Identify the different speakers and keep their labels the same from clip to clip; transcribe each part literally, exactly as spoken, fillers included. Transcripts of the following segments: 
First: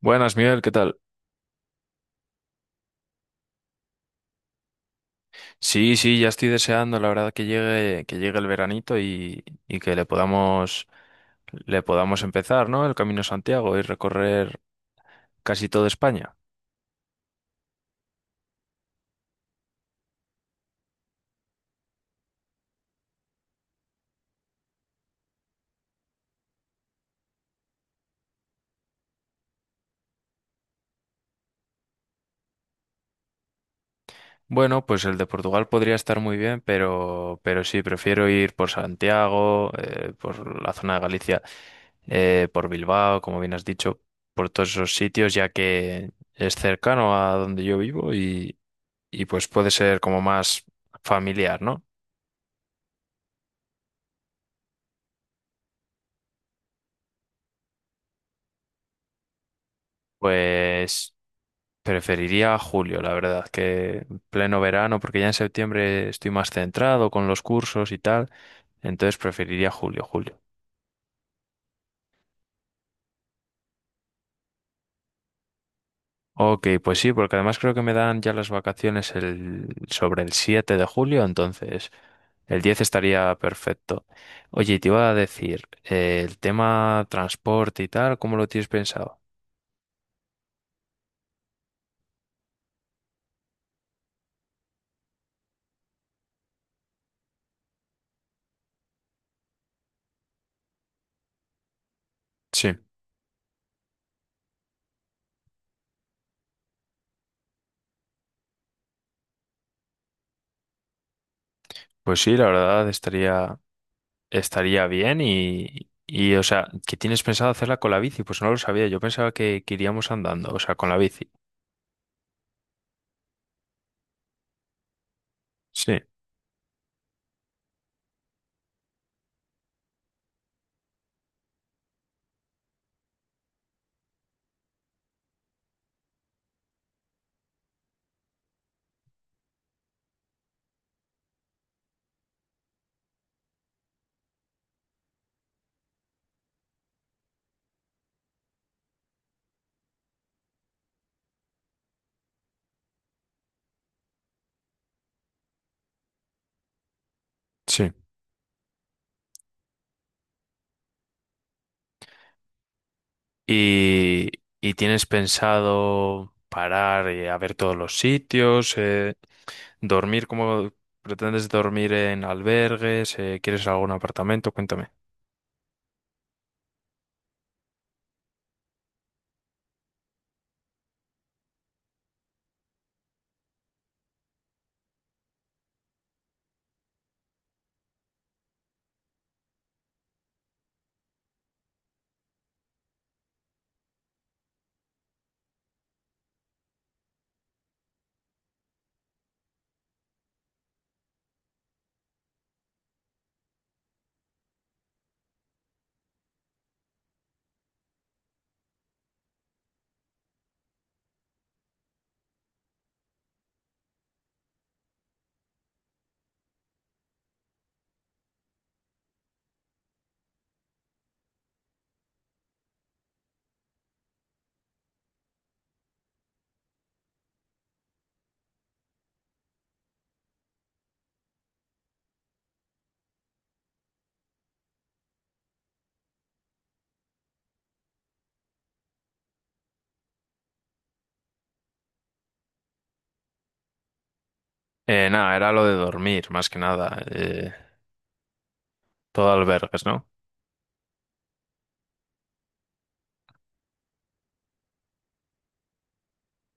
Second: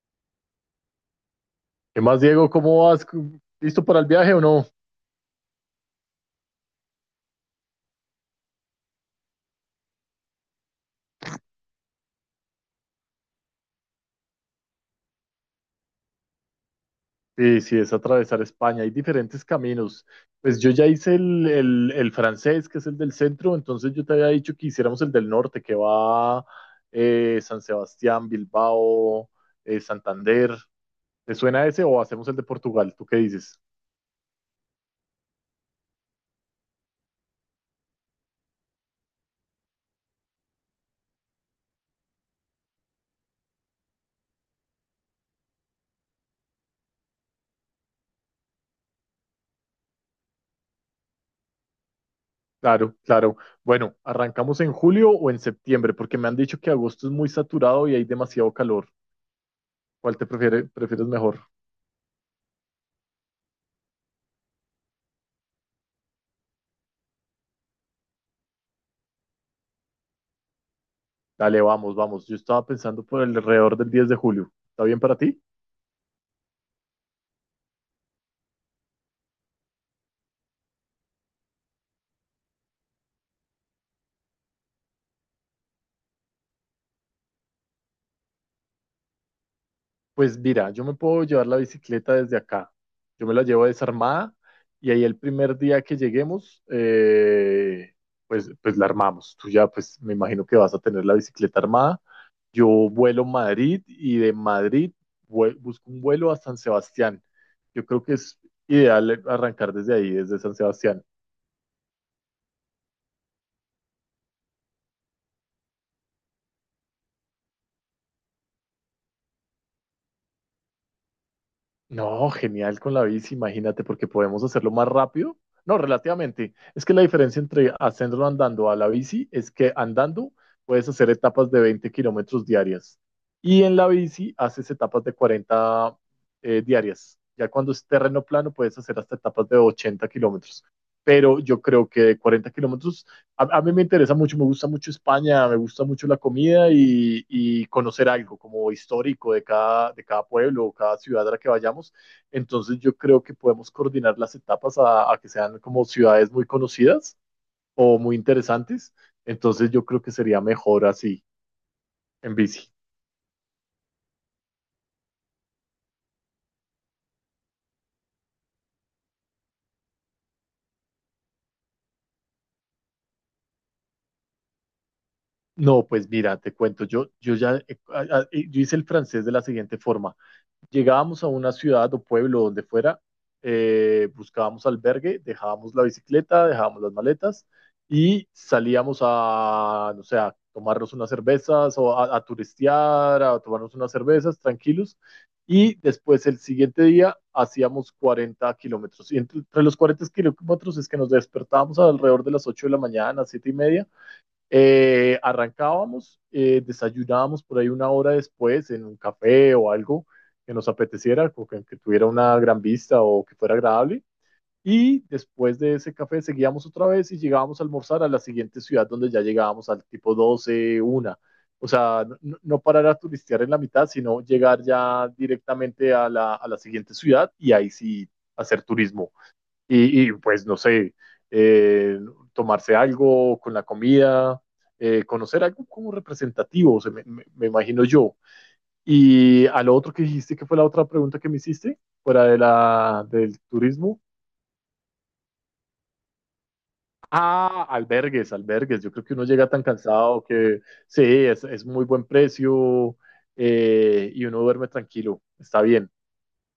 Speaker 1: Buenas, Miguel, ¿qué tal?
Speaker 2: ¿Qué más, Diego? ¿Cómo vas? ¿Listo para el viaje o no?
Speaker 1: Sí, sí, ya estoy deseando, la verdad, que llegue, que llegue el veranito y, y que le podamos, le podamos empezar, ¿no? El Camino a Santiago y recorrer casi toda España.
Speaker 2: Sí, sí, es atravesar España. Hay diferentes caminos. Pues yo ya hice el, el, el francés, que es el del centro, entonces yo te había dicho que hiciéramos el del norte, que va eh, San Sebastián, Bilbao, eh, Santander. ¿Te suena ese o hacemos el de Portugal? ¿Tú qué dices?
Speaker 1: Bueno, pues el de Portugal podría estar muy bien, pero, pero sí, prefiero ir por Santiago, eh, por la zona de Galicia, eh, por Bilbao, como bien has dicho, por todos esos sitios, ya que es cercano a donde yo vivo y, y pues puede ser como más familiar, ¿no?
Speaker 2: Claro, claro. Bueno, ¿arrancamos en julio o en septiembre? Porque me han dicho que agosto es muy saturado y hay demasiado calor. ¿Cuál te prefiere- Prefieres
Speaker 1: Pues
Speaker 2: mejor?
Speaker 1: preferiría julio, la verdad, que pleno verano, porque ya en septiembre estoy más centrado con los cursos y tal, entonces preferiría julio, julio.
Speaker 2: Dale, vamos, vamos. Yo estaba pensando por alrededor del diez de julio. ¿Está bien para ti?
Speaker 1: Ok, pues sí, porque además creo que me dan ya las vacaciones el, sobre el siete de julio, entonces el diez estaría perfecto. Oye, y te iba a decir, eh, el tema transporte y tal, ¿cómo lo tienes pensado?
Speaker 2: Pues mira, yo me puedo llevar la bicicleta desde acá. Yo me la llevo desarmada y ahí el primer día que lleguemos, eh, pues, pues la armamos. Tú ya, pues me imagino que vas a tener la bicicleta armada. Yo
Speaker 1: Sí,
Speaker 2: vuelo a Madrid y de Madrid vue- busco un vuelo a San Sebastián. Yo creo que es ideal arrancar desde ahí, desde San Sebastián.
Speaker 1: pues sí, la verdad estaría. Estaría bien y, y, o sea, ¿que tienes pensado hacerla con la bici? Pues no lo sabía, yo pensaba que, que iríamos andando, o sea, con la bici.
Speaker 2: No, genial con la bici, imagínate, porque podemos hacerlo más rápido. No,
Speaker 1: Sí,
Speaker 2: relativamente. Es que la diferencia entre hacerlo andando a la bici es que andando puedes hacer etapas de veinte kilómetros diarias y en la bici haces etapas de cuarenta eh, diarias. Ya cuando es terreno plano puedes hacer hasta etapas de ochenta kilómetros. Pero yo creo que de cuarenta kilómetros a, a, mí me interesa mucho, me gusta mucho España, me gusta mucho la comida y, y, conocer algo como histórico de cada, de cada pueblo o cada ciudad a la que vayamos. Entonces yo creo que podemos coordinar las etapas a, a que sean como ciudades muy conocidas
Speaker 1: sí.
Speaker 2: o muy interesantes. Entonces yo creo que sería mejor así, en bici.
Speaker 1: Y, ¿y tienes pensado parar eh, a ver todos los sitios? eh, ¿dormir cómo pretendes dormir en albergues? eh, ¿quieres algún apartamento? Cuéntame.
Speaker 2: No, pues mira, te cuento, yo, yo ya eh, ah, ah, eh, yo hice el francés de la siguiente forma. Llegábamos a una ciudad o pueblo donde fuera, eh, buscábamos albergue, dejábamos la bicicleta, dejábamos las maletas y salíamos a, no sé, a tomarnos unas cervezas o a, a turistear, a tomarnos unas cervezas tranquilos. Y después el siguiente día hacíamos cuarenta kilómetros. Y entre, entre los cuarenta kilómetros es que nos despertábamos alrededor de las ocho de la mañana, siete y media, eh, arrancábamos, eh, desayunábamos por ahí una hora después en un café o algo que nos apeteciera, o que, que tuviera una gran vista o que fuera agradable. Y después de ese café seguíamos otra vez y llegábamos a almorzar a la siguiente ciudad donde ya llegábamos al tipo doce, una. O sea, no, no no parar a turistear en la mitad, sino llegar ya directamente a la, a la siguiente ciudad y ahí sí hacer turismo y, y, pues no sé, eh, tomarse algo con la comida, eh, conocer algo como representativo, o sea, me, me, me, imagino yo. Y a lo otro que dijiste, que fue la otra pregunta que me hiciste, fuera de la, del turismo.
Speaker 1: Eh, nada, era lo de dormir, más que nada. Eh,
Speaker 2: Ah, albergues, albergues. Yo creo que uno
Speaker 1: todo
Speaker 2: llega tan
Speaker 1: albergues, ¿no?
Speaker 2: cansado que sí, es, es muy buen precio eh, y uno duerme tranquilo. Está bien.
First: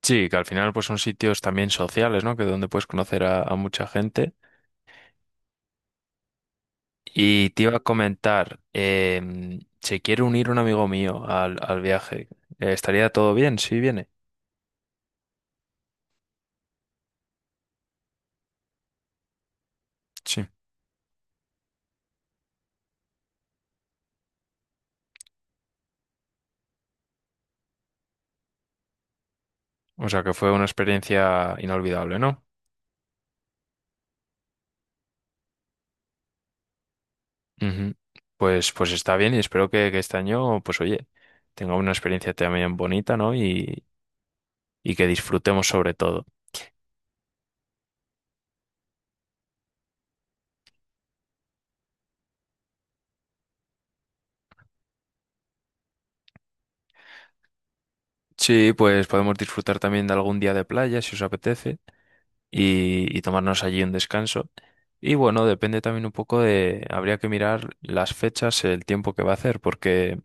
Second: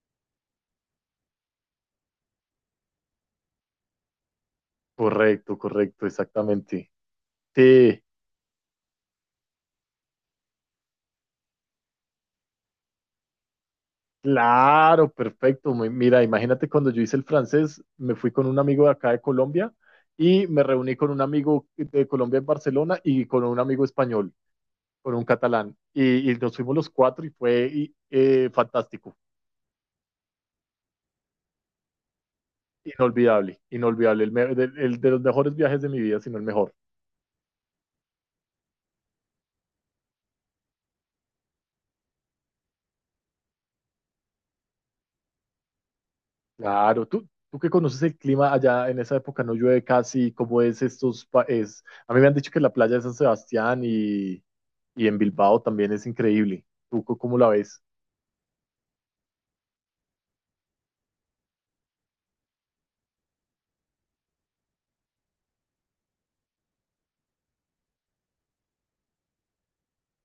Speaker 1: Sí, que al final pues son sitios también sociales, ¿no? Que donde puedes conocer a, a mucha gente.
Speaker 2: Correcto, correcto, exactamente.
Speaker 1: Y te iba a
Speaker 2: Sí,
Speaker 1: comentar, em, se quiere unir un amigo mío al, al viaje. Eh, ¿estaría todo bien si viene?
Speaker 2: claro, perfecto. Muy- Mira, imagínate cuando yo hice el francés, me fui con un amigo de acá de Colombia
Speaker 1: Sí.
Speaker 2: y me reuní con un amigo de Colombia en Barcelona y con un amigo español, con un catalán. Y, y nos fuimos los cuatro y fue y, eh, fantástico,
Speaker 1: O sea que fue una experiencia inolvidable, ¿no?
Speaker 2: inolvidable, inolvidable. El, me- de, el de los mejores viajes de mi vida, sino el mejor.
Speaker 1: Ujú. Pues, pues está bien y espero que, que este año, pues oye, tenga una experiencia también bonita, ¿no? Y, y que disfrutemos sobre todo.
Speaker 2: Claro, tú, tú que conoces el clima allá en esa época, no llueve casi, ¿cómo es estos? pa- Es, a mí me han dicho que la playa de San Sebastián y, y en Bilbao también es increíble. ¿Tú co- cómo la ves?
Speaker 1: Sí, pues podemos disfrutar también de algún día de playa si os apetece, y, y tomarnos allí un descanso. Y bueno, depende también un poco de, habría que mirar las fechas, el tiempo que va a hacer, porque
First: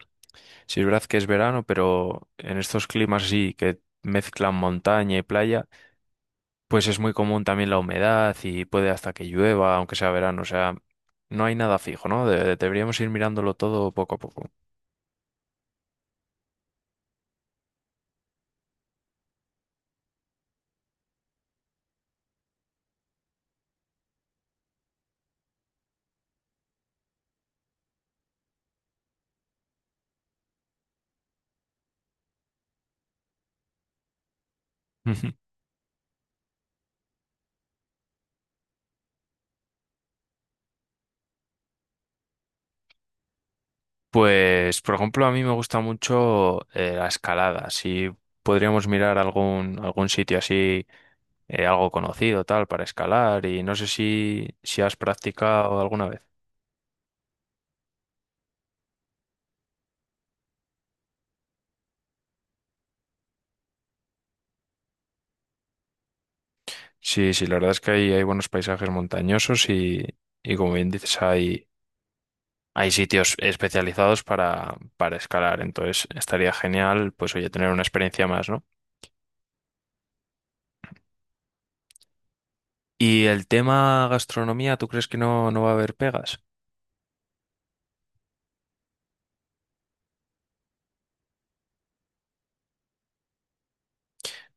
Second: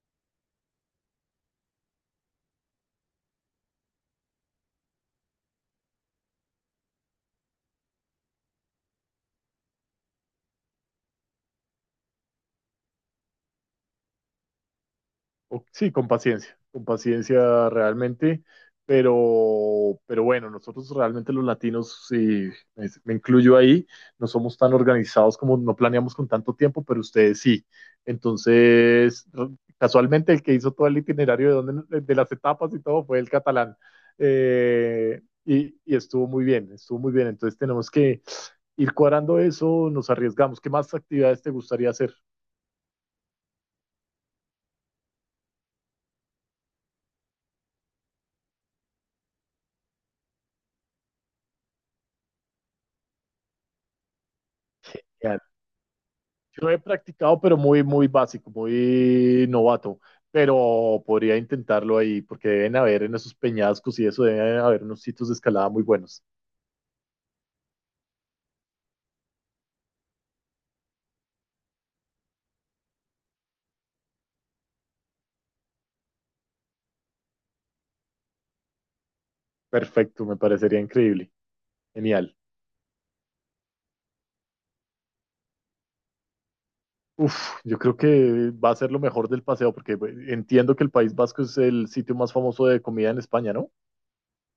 Speaker 1: si es verdad que es verano, pero en estos climas sí que mezclan montaña y playa, pues es muy común también la humedad y puede hasta que llueva, aunque sea verano, o sea, no hay nada fijo, ¿no? De- deberíamos ir mirándolo todo poco a poco.
Speaker 2: o- Sí, con paciencia, con paciencia realmente, pero, pero bueno, nosotros realmente los latinos, y me, me incluyo ahí, no somos tan organizados como no planeamos con tanto tiempo, pero ustedes sí. Entonces, r- casualmente el que hizo todo el itinerario de, dónde- de las etapas y todo fue el catalán. Eh,
Speaker 1: Ujú.
Speaker 2: y, y estuvo muy bien, estuvo muy bien. Entonces tenemos que ir cuadrando eso, nos arriesgamos. ¿Qué más actividades te gustaría hacer?
Speaker 1: Pues, por ejemplo, a mí me gusta mucho eh, la escalada. Si podríamos mirar algún, algún sitio así eh, algo conocido, tal, para escalar y no sé si, si has practicado alguna vez.
Speaker 2: Yo he practicado, pero muy, muy básico, muy novato. Pero podría intentarlo ahí, porque deben haber en esos peñascos y eso, deben haber unos sitios de escalada muy buenos.
Speaker 1: Sí, sí, la verdad es que hay, hay buenos paisajes montañosos y, y como bien dices, hay, hay sitios especializados para, para escalar, entonces estaría genial, pues oye, tener una experiencia más, ¿no?
Speaker 2: Perfecto, me parecería increíble. Genial.
Speaker 1: Y el tema gastronomía, ¿tú crees que no, no va a haber pegas?
Speaker 2: Uf, yo creo que va a ser lo mejor del paseo, porque pues, entiendo que el País Vasco es el sitio más famoso de comida en España, ¿no?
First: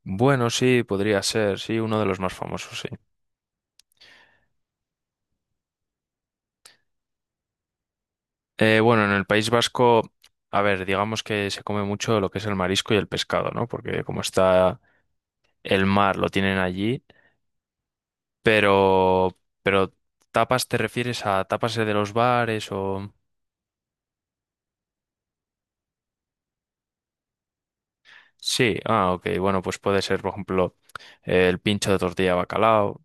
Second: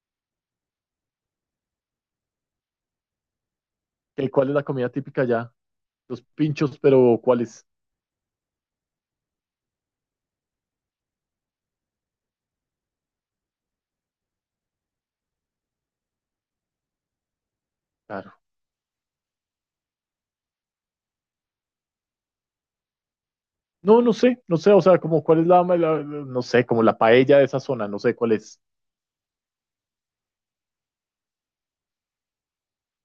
Speaker 1: Bueno, sí, podría ser, sí, uno de los más famosos, sí.
Speaker 2: ¿Qué- ¿Cuál es la comida típica allá? Los pinchos, pero ¿cuáles?
Speaker 1: Eh, bueno, en el País Vasco, a ver, digamos que se come mucho lo que es el marisco y el pescado, ¿no? Porque como está el mar lo tienen allí,
Speaker 2: Claro.
Speaker 1: pero, pero tapas te refieres a tapas de los bares o...
Speaker 2: No, no sé, no sé, o sea, como cuál es la, la- la- no sé, como la paella de esa zona, no sé cuál es.
Speaker 1: Sí, ah, ok, bueno, pues puede ser, por ejemplo, eh, el pincho de tortilla de bacalao,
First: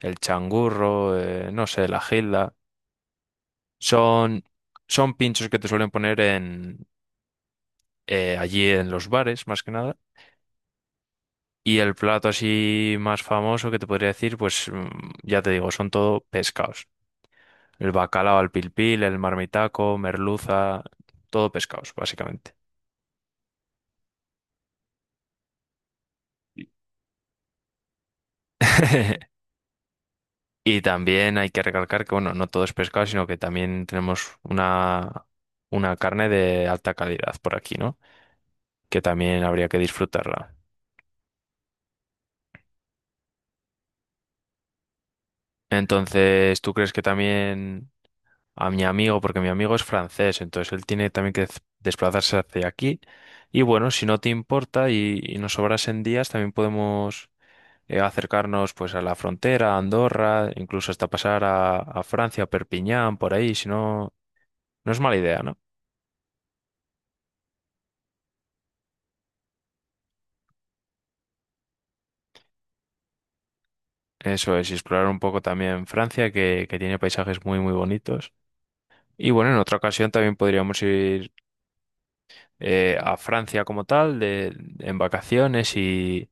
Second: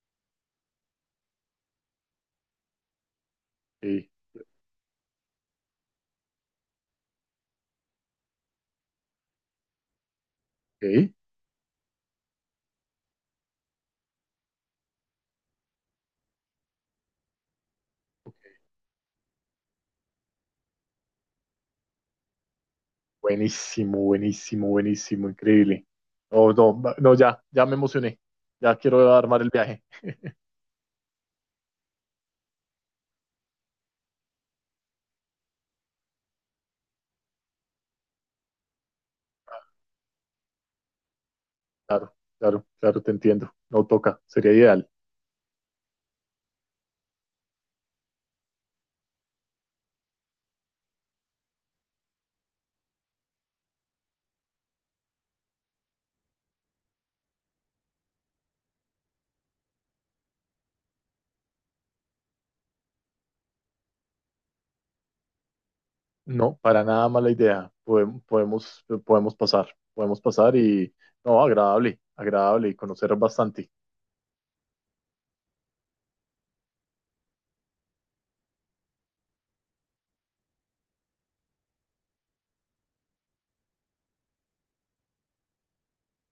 Speaker 1: el changurro, eh, no sé, la gilda.
Speaker 2: Sí,
Speaker 1: Son, son pinchos que te suelen poner en, eh, allí en los bares, más que nada.
Speaker 2: ok,
Speaker 1: Y el plato así más famoso que te podría decir, pues mm, ya te digo, son todo pescados. El
Speaker 2: ok.
Speaker 1: bacalao al pilpil, el marmitaco, merluza, todo pescados, básicamente.
Speaker 2: Buenísimo, buenísimo, buenísimo, increíble. No,
Speaker 1: Y
Speaker 2: no, va- no, ya, ya me emocioné. Ya quiero armar el viaje.
Speaker 1: y también hay que recalcar que, bueno, no todo es pescado, sino que también tenemos una, una carne de alta calidad por aquí, ¿no? Que también habría que disfrutarla.
Speaker 2: Claro, claro, claro, te entiendo. No toca, sería ideal.
Speaker 1: Entonces, ¿tú crees que también a mi amigo, porque mi amigo es francés, entonces él tiene también que dez- desplazarse hacia aquí? Y bueno, si no te importa y, y nos sobrasen días, también podemos eh, acercarnos pues a la frontera, a Andorra, incluso hasta pasar a, a Francia, a Perpiñán, por ahí, si no, no es mala idea, ¿no?
Speaker 2: No, para nada mala idea. Podem- Podemos, podemos pasar, podemos pasar y, no, agradable, agradable y conocer bastante.
Speaker 1: Eso es, y explorar un poco también Francia, que, que tiene paisajes muy, muy bonitos. Y bueno, en otra ocasión también podríamos ir eh, a Francia como tal, de, en vacaciones y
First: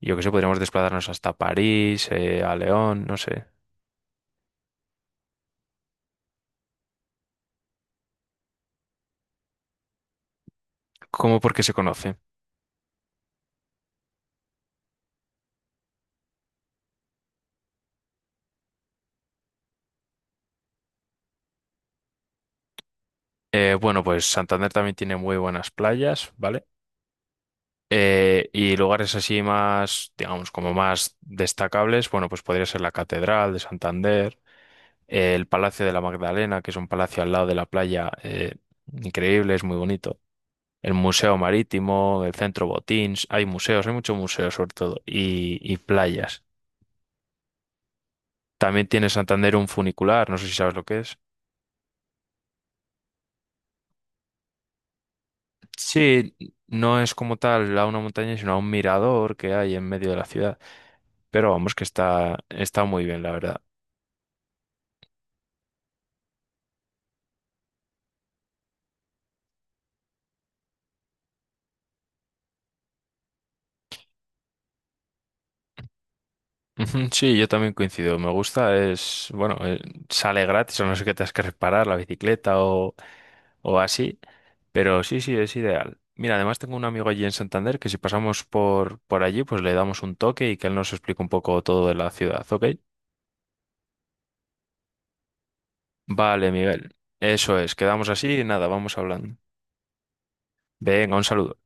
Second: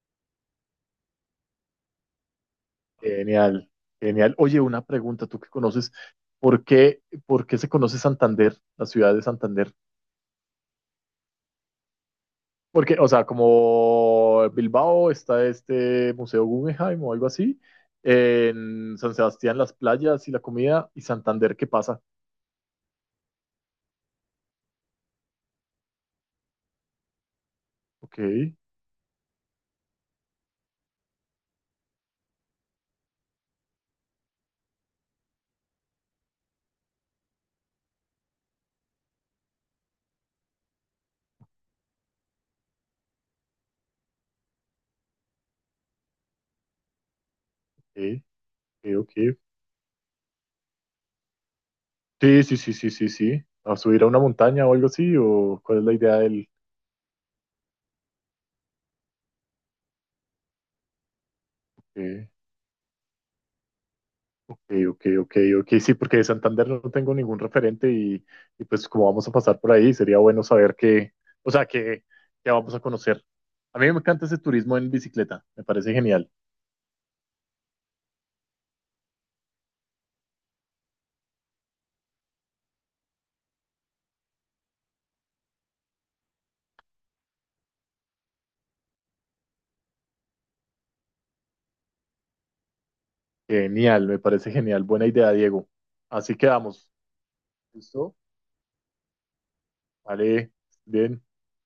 Speaker 1: yo qué sé, podríamos desplazarnos hasta París, eh, a León, no sé.
Speaker 2: Genial, genial. Oye, una pregunta, tú que conoces, ¿por qué, por qué se conoce Santander, la ciudad de Santander?
Speaker 1: ¿Cómo porque se conoce?
Speaker 2: Porque, o sea, como Bilbao está este Museo Guggenheim o algo así, en San Sebastián las playas y la comida, y Santander, ¿qué pasa?
Speaker 1: Eh, bueno, pues Santander también tiene muy buenas playas, ¿vale?
Speaker 2: Ok,
Speaker 1: Eh, y lugares así más, digamos, como más destacables, bueno, pues podría ser la Catedral de Santander. Eh, el Palacio de la Magdalena, que es un palacio al lado de la playa, eh, increíble, es muy bonito. El Museo Marítimo, el Centro Botins, hay museos, hay muchos museos sobre todo, y, y playas.
Speaker 2: ok,
Speaker 1: También
Speaker 2: ok,
Speaker 1: tiene
Speaker 2: ok.
Speaker 1: Santander un funicular, no sé si sabes lo que es.
Speaker 2: Sí, sí, sí, sí, sí, sí. ¿A subir a una montaña o algo así? ¿O cuál es la idea
Speaker 1: Sí,
Speaker 2: del...?
Speaker 1: no es como tal a una montaña, sino a un mirador que hay en medio de la ciudad. Pero vamos, que
Speaker 2: Ok,
Speaker 1: está, está muy bien, la verdad.
Speaker 2: ok, ok, ok, ok, sí, porque de Santander no tengo ningún referente y, y pues como vamos a pasar por ahí, sería bueno saber qué, o sea, qué, qué vamos a conocer. A mí me encanta ese turismo en bicicleta, me parece genial.
Speaker 1: Ujú, sí, yo también coincido. Me gusta, es, bueno, eh, sale gratis o no sé qué te has que reparar, la bicicleta o o así, pero sí, sí, es ideal. Mira, además tengo un amigo allí en Santander que si pasamos por, por allí, pues le damos un toque y que él nos explique un poco todo de la ciudad, ¿ok?
Speaker 2: Genial, me parece genial. Buena idea, Diego. Así
Speaker 1: Vale,
Speaker 2: quedamos.
Speaker 1: Miguel. Eso es, quedamos
Speaker 2: ¿Listo?
Speaker 1: así y nada, vamos hablando.
Speaker 2: Vale,
Speaker 1: Venga,
Speaker 2: bien.
Speaker 1: un saludo.